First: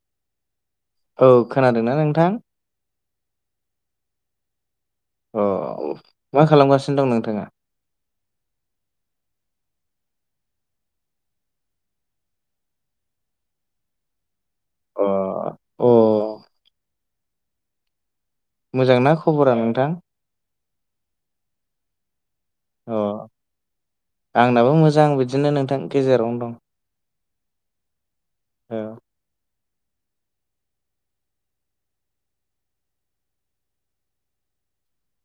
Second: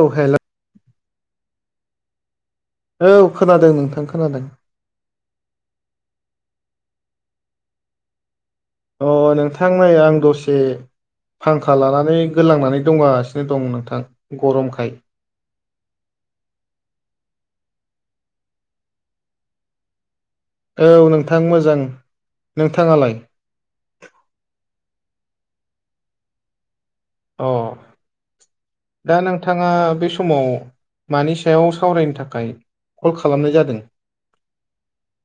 औ हेल औ खोनादोंना नोंथां औ खोनादों नोंथां खोनादों अ मा खालामगासिनो दं नोंथाङा अ नोंथां नै आं दसे फांखा लानानै गोलांनानै दंगासिनो दं नोंथां गरमखाय अ अ मोजांना खबरा नोंथां औ नोंथां मोजां नोंथाङालाय अ आंनाबो मोजां बिदिनो नोंथां गेजेरावनो दं औ औ दा नोंथाङा बे समाव मानि सायाव सावरायनो थाखाय कल खालामनाय जादों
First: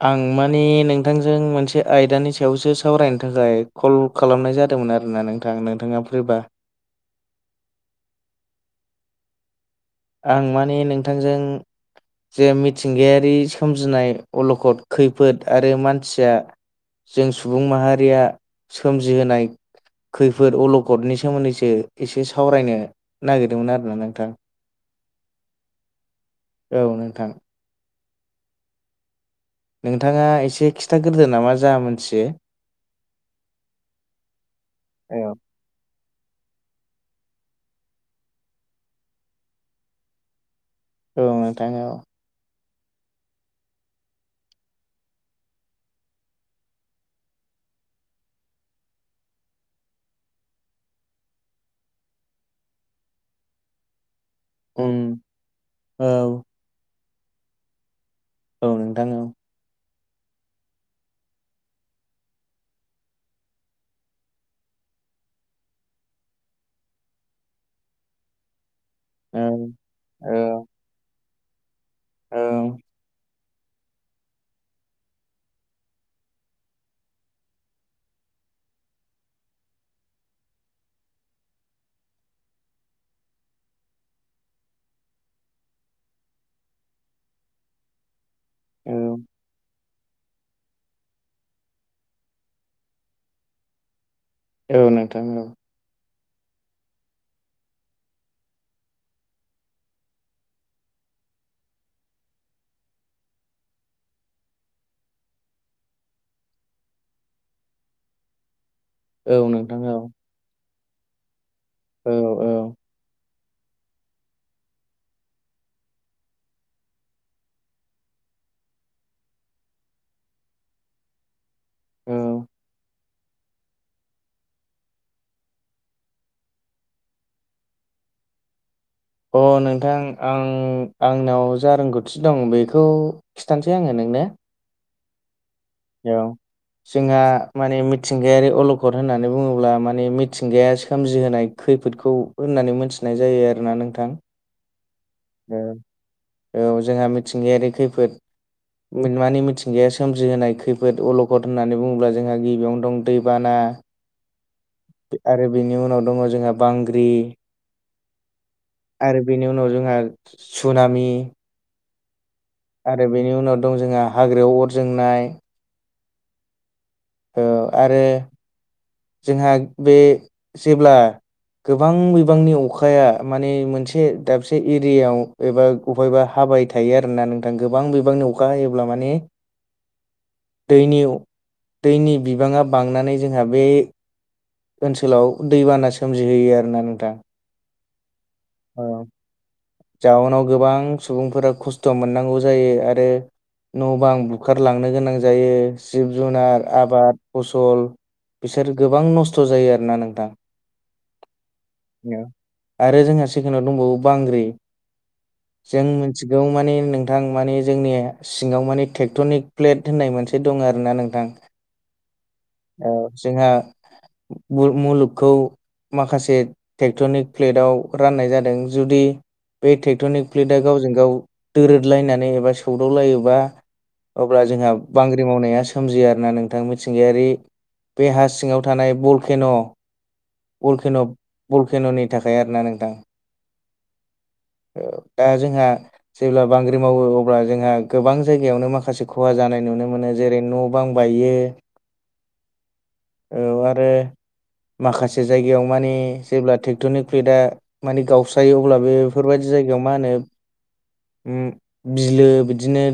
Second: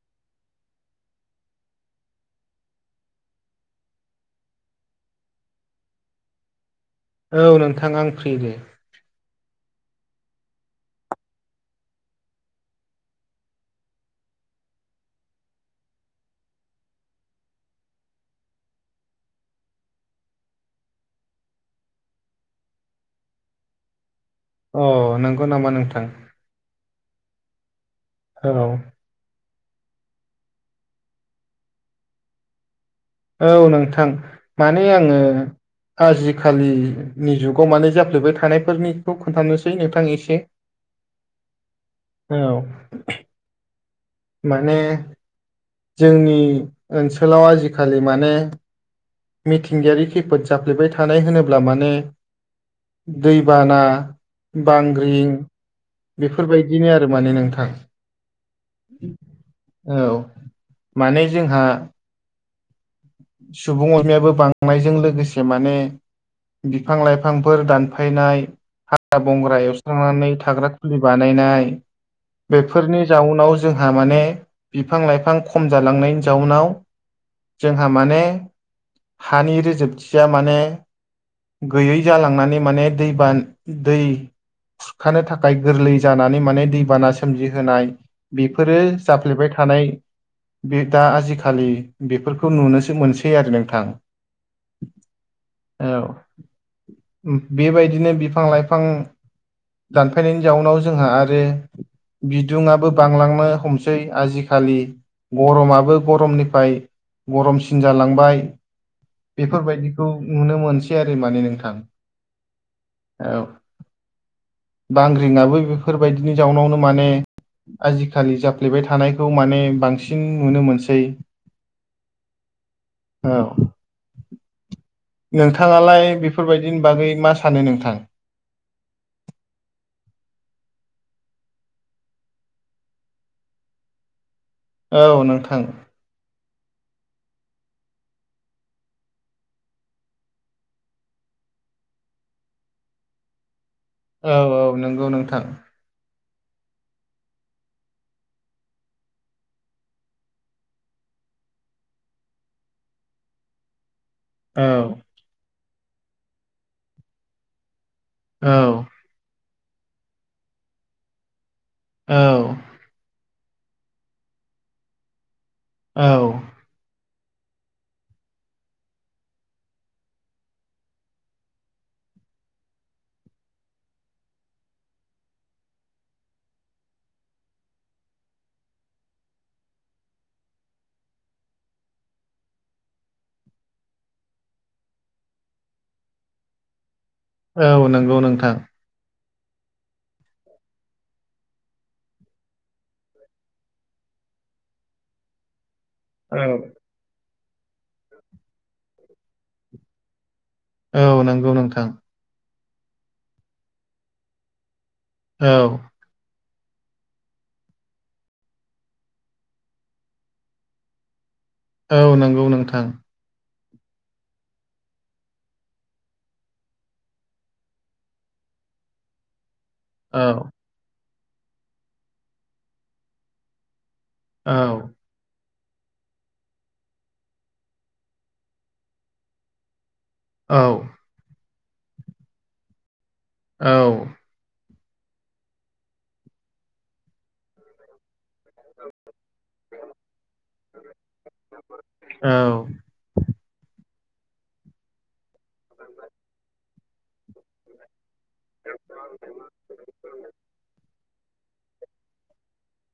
आं माने नोंथांजों मोनसे आयदानि सायावसो सावरायनो थाखाय कल खालामनाय जादोंमोन आरोना नोंथां नोंथाङा फ्रिबा औ नोंथां आं फ्रि दे आं माने नोंथांजों जे मिथिंगायारि सोमजिनाय अलखद खैफोद आरो मानसिया जों सुबुं माहारिया सोमजिहोनाय खैफोद अलकदनि सोमोन्दैसो एसे सावरायनो नागिरदोंमोन आरोना नोंथां अ नंगौ नामा नोंथां औ नोंथां औ नोंथाङा एसे खिथाग्रोदो नामा जा मोनथि औ नोंथां माने आङो औ आजिखालिनि जुगाव माने जाफ्लेबाय थानायफोरनिखौ खोन्थानोसै नोंथां एसे औ नोंथां औ औ माने जोंनि ओनसोलाव आजिखालि माने मिथिंगायारि खैफोद जाफ्लेबाय थानाय होनोब्ला माने दैबाना उम बांग्रिं औ बेफोरबायदिनो आरो माने नोंथां औ नोंथां औ औ माने जोंहा सुबुं अनजिमायाबो बांनायजों लोगोसे माने बिफां लाइफांफोर दानफायनाय हाग्रा औ बंग्रा एवस्रांनानै औ थाग्रा खुलि बानायनाय औ बेफोरनि जाउनाव जोंहा माने बिफां लाइफां खम जालांनायनि जाउनाव जोंहा माने हानि रोजोबथिया माने गैयै जालांनानै माने दै बान दै खुरखानो थाखाय गोरलै जानानै माने दैबाना सोमजिहोनाय बेफोरो औ जाफ्लेबाय थानाय बे दा आजिखालि बेफोर खौ नुनोसो मोनसै आरो नोंथां औ नोंथां औ औ बेबायदिनो बिफां लाइफां दानफायनायनि जाउनाव जोंहा आरो बिदुङआबो बांलांनो हमसै आजिखालि गरमाबो गरमनिफ्राय गरमसिन जालांबाय औ नोंथां औ बेफोरबायदिखौ नुनो मोनसै आरो माने नोंथां औ आं औ बांग्रिंआबो बेफोरबायदिनि जाउनाव माने आजिखालि जाफ्लेबाय थानायखौ माने बांसिन नुनो मोनसै उम औ नोंथाङालाय बेफोरबायदिनि बागै मा सानो नोंथां अ नोंथां आं आंनाव जा रोंगौथि दं बेखौ खिथानोसै आङो नोंनो औ नोंथां औ जोंहा माने मिथिंगायारि अलखद होननानै बुङोब्ला माने मिथिंगाया सोमजिहोनाय खैफोदखौ होननानै मोन्थिनाय जायो आरोना नोंथां औ औ नोंगौ नोंथां औ औ जोंहा मिथिंगायारि खैफोद मानि मिथिंगाया सोमजिहोनाय खैफोद अलखद होननानै बुङोब्ला जोंहा गिबियावनो दं दैबाना औ आरो बिनि उनाव दङ जोंहा बांग्रि औ आरो बेनि उनाव जोंहा सुनामि औ आरो बेनि उनाव दं जोंहा हाग्रायाव अर जोंनाय औ औ आरो जोंहा बे जेब्ला गोबां बिबांनि अखाया माने मोनसे दाबसे एरियायाव एबा अफायबा हाबाय थायो आरोना नोंथां गोबां बिबांनि अखा हायोब्ला माने दैनियाव दैनि बिबाङा बांनानै जोंहा बे ओनसोलाव दैबाना सोमजिहोयो आरो ना नोंथां औ नंगौ नोंथां जाउनाव गोबां सुबुंफोरा खस्थ' मोननांगौ जायो आरो न' बां बुखारलांनो गोनां जायो जिब औ जुनार आबाद फसल बिसोर गोबां नस्थ' जायो आरोना नोंथां औ नंगौ नोंथां आरो जोंहा सेकेणडआव दंबावो बांग्रि औ जों सिगाव माने नोंथां माने जोंनि सिङाव माने ट्रेक्टनिक प्लेट होननाय मोनसे दं आरो ना नोंथां औ नंगौ नों जोंहा मुलुगखौ माखासे ट्रेक्टरनिक प्लेटाव राननाय जादों जुदि बे ट्रेक्ट'निक औ प्लेटआ गावजों गाव दोरदलायनानै एबा सौदावलायोबा अब्ला औ जोंहा बांग्रि मावनाया सोमजियो आरोना नोंथां मिथिंगायारि बे हा सिङाव थानाय बलकेन' औ बलकेन' बल केेन'नि थाखाय आरोना नोंथां औ दा जोंहा जेब्ला बांग्रि मावो अब्ला जोंहा गोबां जायगायावनो माखासे खहा जानाय नुनो मोनो जेरै न' बां बायो औ औ आरो माखासे जायगायाव माने जेब्ला ट्रेक्ट'रनिक फ्लेदा माने गावस्रायो अब्ला बे बेफोरबायदि जायगायाव मा होनो उम बिलो बिदिनो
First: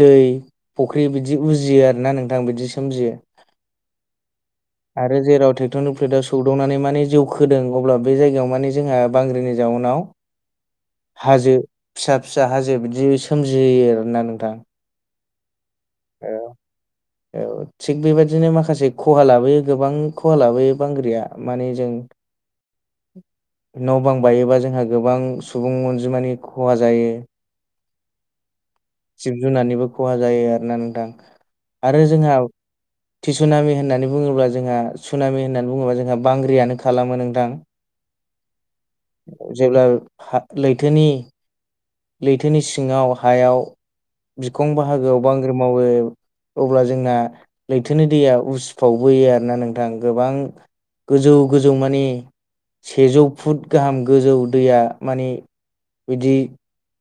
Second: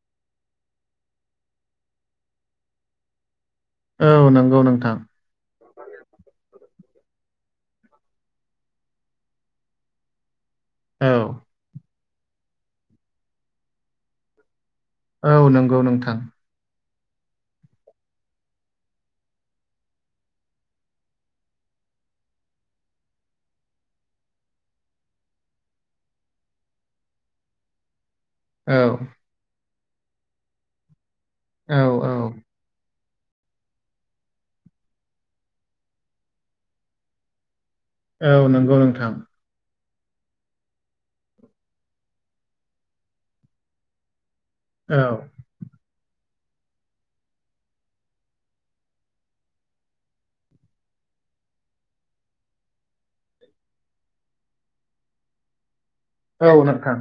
दै फुख्रि बिदि उजियो आरोना नोंथां बिदि सोमजियो औ नंगौ नोंथां आरो जेराव ट्रेक्टरनि प्लेटआव सौदावनानै माने जौ खोदों अब्ला बे जायगायाव माने जोंहा बांग्रिनि जाउनाव औ हाजो फिसा फिसा हाजो बिदि सोमजियो आरोना नोंथां औ नंगौ नोंथां [inaudible] औ थिग बेबायदिनो माखासे खहा लाबोयो गोबां खहा लाबोयो बांग्रिया माने जों न' बां बायोबा जोंहा गोबां सुबुं अनजिमानि खहा जायो औ जिब जुनारनिबो खहा जायो आरोना नोंथां औ आरो जोंहा औ थिसुनामि होननानै बुङोब्ला जोंहा सुनामि होननानै बुङोब्ला जोंहा बांग्रियानो खालामो नोंथां औ नंगौ नोंथां जेब्ला लैथोनि लैथोनि सिङाव हायाव बिखं औ बाहागोआव बांग्रि मावो अब्ला जोंना लैथोनि दैया उसफावबोयो आरोना नोंथां गोबां गोजौ गोजौ माने सेजौ फुट गाहाम गोजौ दैया माने औ नोंथां।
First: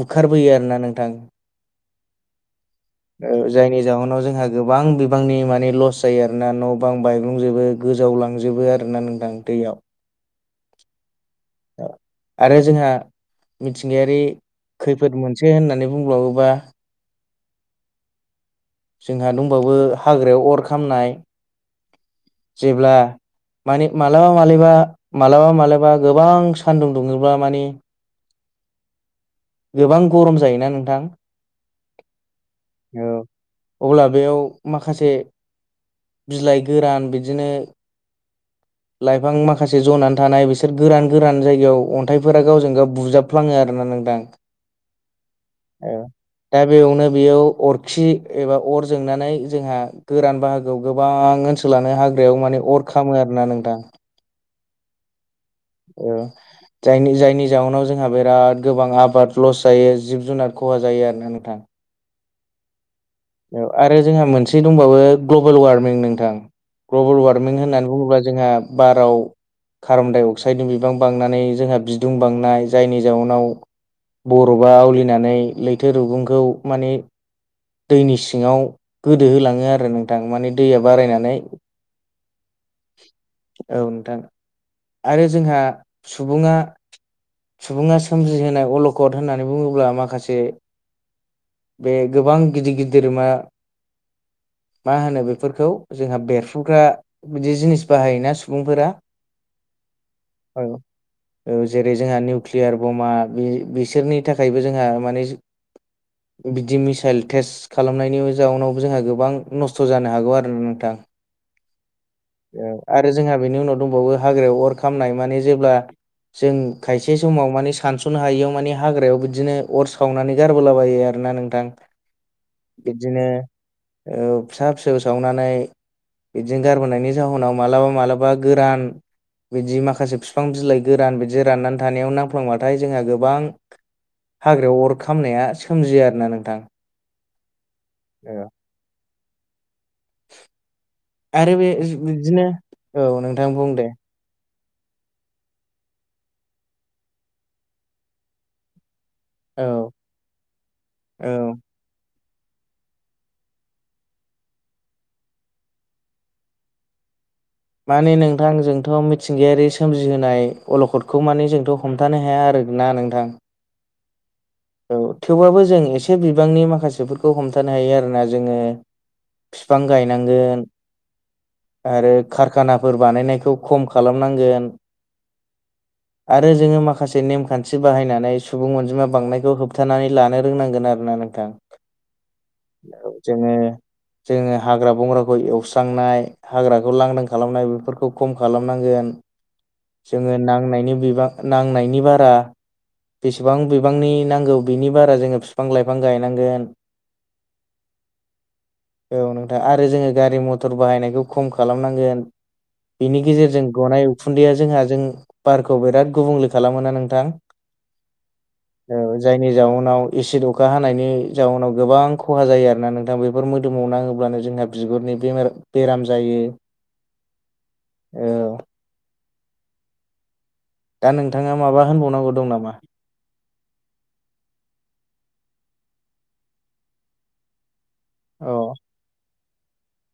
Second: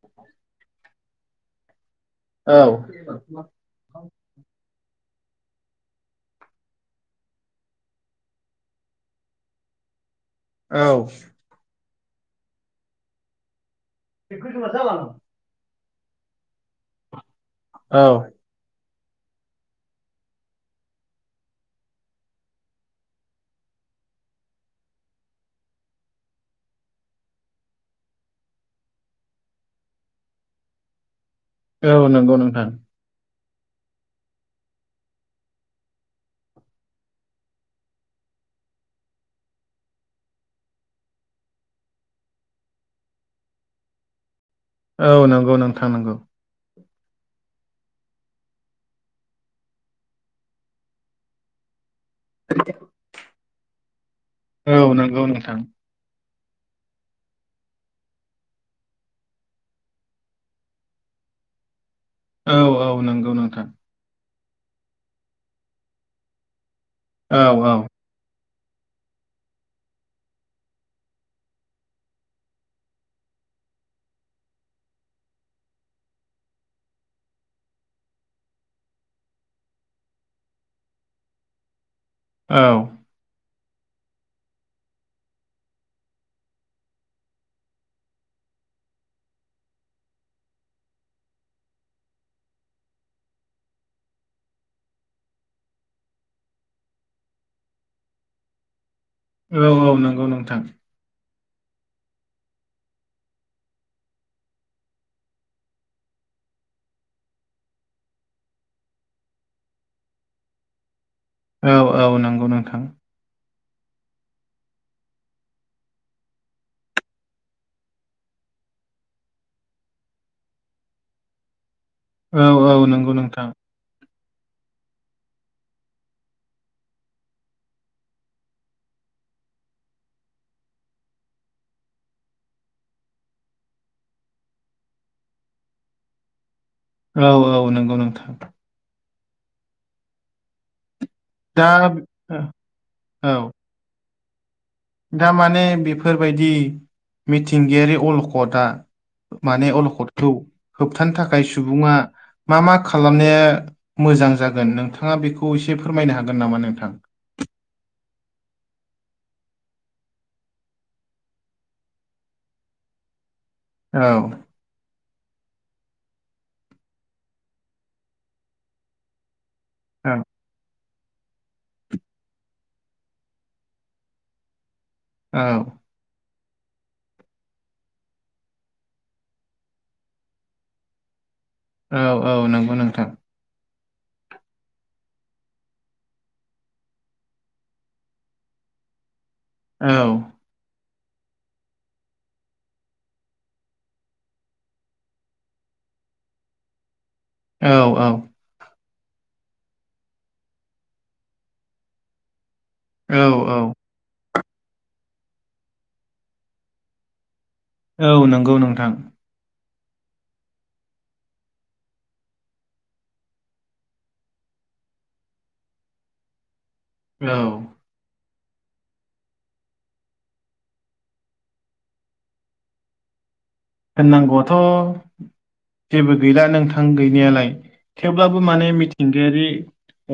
बंखारबोयो आरोना नोंथां। औ। जायनि जउनाव जोंहा गोबां बिबांनि माने लस जायो आरोना न' बां बायग्लुंजोबो गोजावलांजोबो आरोना नोंथां दैयाव। औ। आरो जोंहा मिथिंगायारि खैफोदमोन। होननानै बुंब्लाावोबा औ। जोंहा दंबावो हाग्रायाव अर खामनाय जेब्ला मानि मालाबा मालाबा मालाबा मालाबा गोबां सान्दुं दुङला मानि गोबां गरम जायोना नोंथां। औ नंगौ नोंथां। औ अब्ला बेयाव माखासे बिलाइ गोरान बिदिनो लाइफां माखासे जनानै थानाय बिसोर गोरान गोरान जायगायाव अन्थाइफोरा गावजों गाव बुजाबफ्लाङो आरोना नोंथां। [inaudible] औ नंगौ नोंथां नंगौ। दा बेयावनो बेयाव अरखि एबा अर जोंनानै जोंहा गोरान बाहागोआव गोबां स लानो हाग्रायाव माने अर खामो आरोना नोंथां। औ नंगौ नोंथां। औ। जायनि जायनि जाउनाव जोंहा बिराद गोबां आबाद लस जायो जिब जुनार खहा जायो आरोना नोंथां। औ औ नंगौ। नोंथां औ आरो जोंहा मोनसे दंबावो ग्लबेल वार्मिं नोंथां। ग्लबेल औ वार्मिं होननानै बुङोब्ला जोंहा बाराव कार्बनडाइ अक्साइडनि बिबां बांनानै जोंहा बिदुं बांनाय जायनि जाउनाव बर'बा आवलिनानै लैथो रुगुंखौ माने दैनि सिङाव गोदो होलाङो आरो नोंथां माने दैया बारायनानै औ। औ नोंथां। आरो जोंहा सुबुङा सुबुङा सोमजिहोनाय अलखद होननानै बुङोब्ला माखासे बे गोबां गिदिर गिदिर धोरोमा। मा होनो बेफोरखौ जोंहा बेरफुग्रा बिदि जिनिस बाहायोना सुबुंफोरा औ औ नोंगौ नोंथां। औ जेरै जोंहा निउकलियार बमा बिसोरनि थाखायबो जोंहा माने बिदि मिसाइल टेस्ट खालामनायनि जाउनावबो जोंहा गोबां नस्थ' जानो हागौ आरो ना नोंथां। औ औ नोंगौ औ नोंथां। आरो जोंहा बेनि उनाव दंबावो हाग्रायाव अर खामनाय माने जेब्ला जों खायसे समाव माने सानस'नो हायियाव माने हाग्रायाव बिदिनो अर सावनानै गारबोलाबायो आरो ना नोंथां औ औ नंगौ बिदिनो नोंथां फिसा फिसौ सावनानै बिदिनो गारबोनायनि जाहोनाव मालाबा मालाबा गोरान बिदि माखासे बिफां बिलाइ गोरान बिदि राननानै थानायाव नांफ्लांबाथाय जोंहा गोबां हाग्रायाव अर खामनाया सोमजियो आरना नोंथां। औ औ नंगौ नोंगौ। [unintelligible] आरो दा बे बिदिनो औ औ नोंथां बुं दे। दामाने बेफोरबायदि मिथिंगायारि अलखदा माने औ अलखदखौ होबथानो थाखाय औ सुबुङा मा मा खालामनाया मोजां जागोन नोंथाङा बेखौ एसे फोरमायनो हागोन नामा नोंथां माने नोंथां जोंथ' मिथिंगायारि सोमजिहोनाय अलखदखौ माने जोंथ' हमथानो हाया आरो ना नोंथां औ औ थेवबाबो जों एसे बिबांनि माखासेफोरखौ हमथानो हायो आरोना जोङो फिफां औ गायनांगोन आरो कारखानाफोर बानायनायखौ खम खालामनांगोन औ आरो जोङो माखासे नेमखान्थि बाहायनानै सुबुं अनजिमा बांनायखौ होबथानानै लानो रोंनांगोन आरोना नों नोंथां औ औ नोंगौ नोंथां जोङो जोङो हाग्रा बंग्राखौ एवस्रांनाय हाग्राखौ लांदां खालामनाय बेफोरखौ खम खालामनांगोन औ जोङो नांनायनि बिबां नांनायनि बारा बेसेबां बिबांनि नांगौ बिनि बारा जोङो बिफां लाइफां गायनांगोन औ औ औ नोंथां आरो जोङो गारि मथर बाहायनायखौ खम खालामनांगोन बिनि औ औ गेजेरजों गनाय उखुन्दैया जोंहा जों बारखौ बिराद गुबुंले खालामोना नोंथां औ नोंगौ नोंथां औ जायनि जाउनाव एसिड अखा हानायनि जाउनाव गोबां खहा जायो आरोना नोंथां बेफोर मोदोमाव नाङोब्लानो जोंहा बिगुरनि बेमार बेराम जायो औ औ दा नोंथाङा माबा होनबावनांगौ दं नामा? होननांगौआथ' जेबो गैला नोंथां गैनायालाय थेवब्लाबो औ माने मिथि थिंगायारि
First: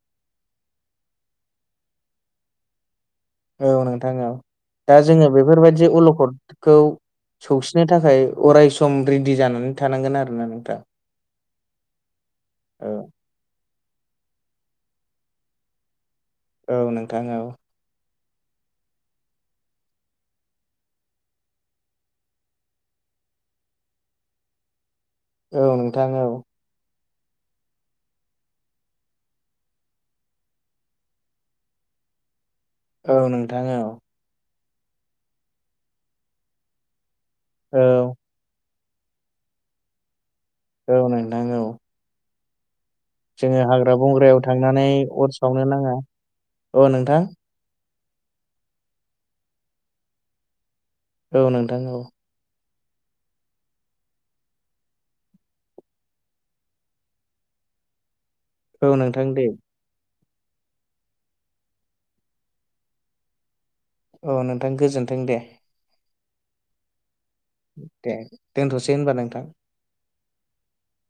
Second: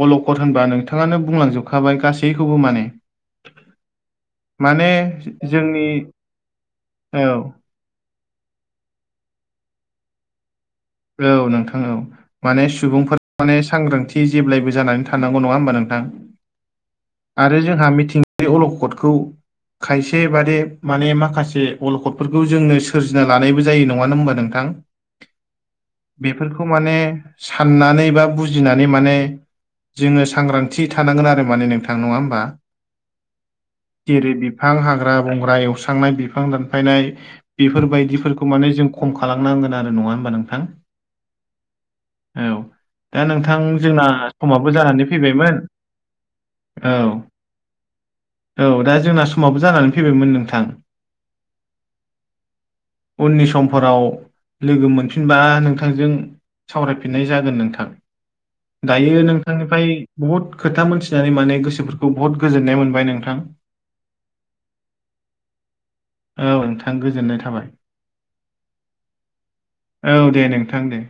अलकद होनबा नोंथाङानो बुंलांजोबखाबाय गासैखौबो माने औ नोंथां औ माने दा जोङो जोंनि बेफोरबायदि अलखदखौ औ सौसि नो थाखाय अराय सम रेडि जानानै थानांगोन आरना नोंथां औ नोंथां औ माने सुबुंफोर माने सांग्रांथि जेब्लायबो जानानै थानांगौ नङा होमबा नोंथां नोंथां औ आरो जोंहा मिथिंगानि अलखदखौ खायसे बादि माने माखासे अलखदफोरखौ जोंनो सोरजिना लानायबो जायो नङानो होमबा नोंथां औ नोंथां औ बेफोरखौ माने साननानै बा बुजिनानै माने जोङो सांग्रांथि थानांगोन आरो माने नोंथां नङा होमबा औ नोंथां जेरै बिफां हाग्रा बंग्रा एवस्रांनाय बिफां दानफायनाय बेफोरबायदिफोरखौ माने जों खम खालामनांगोन आरो नङा होमबा नोंथां औ नोंथां औ औ दा जोङो नोंथां हाग्रा जोंना बंग्रायाव समाबो थांनानै जानानै अर सावनो फैबायमोन नाङा औ औ दा जोंना समावबो जानानै फैबायमोन नोंथां औ नोंथां औ उननि समफोराव लोगो मोनफिनगोन फिनबा नोंथांजों सावरायफिननाय जागोन नोंथां औ दायो नोंथां दे नोंथांनिफ्राय बुहुत खोथा मोनथिनानै माने गोसोफोरखौ बहुत गोजोननाय मोनबाय नोंथां औ नोंथां गोजोन्थों दे औ नोंथां गोजोननाय थाबाय। दे दोनथ'सै होमबा नोंथां। औ दे नोंथां दे।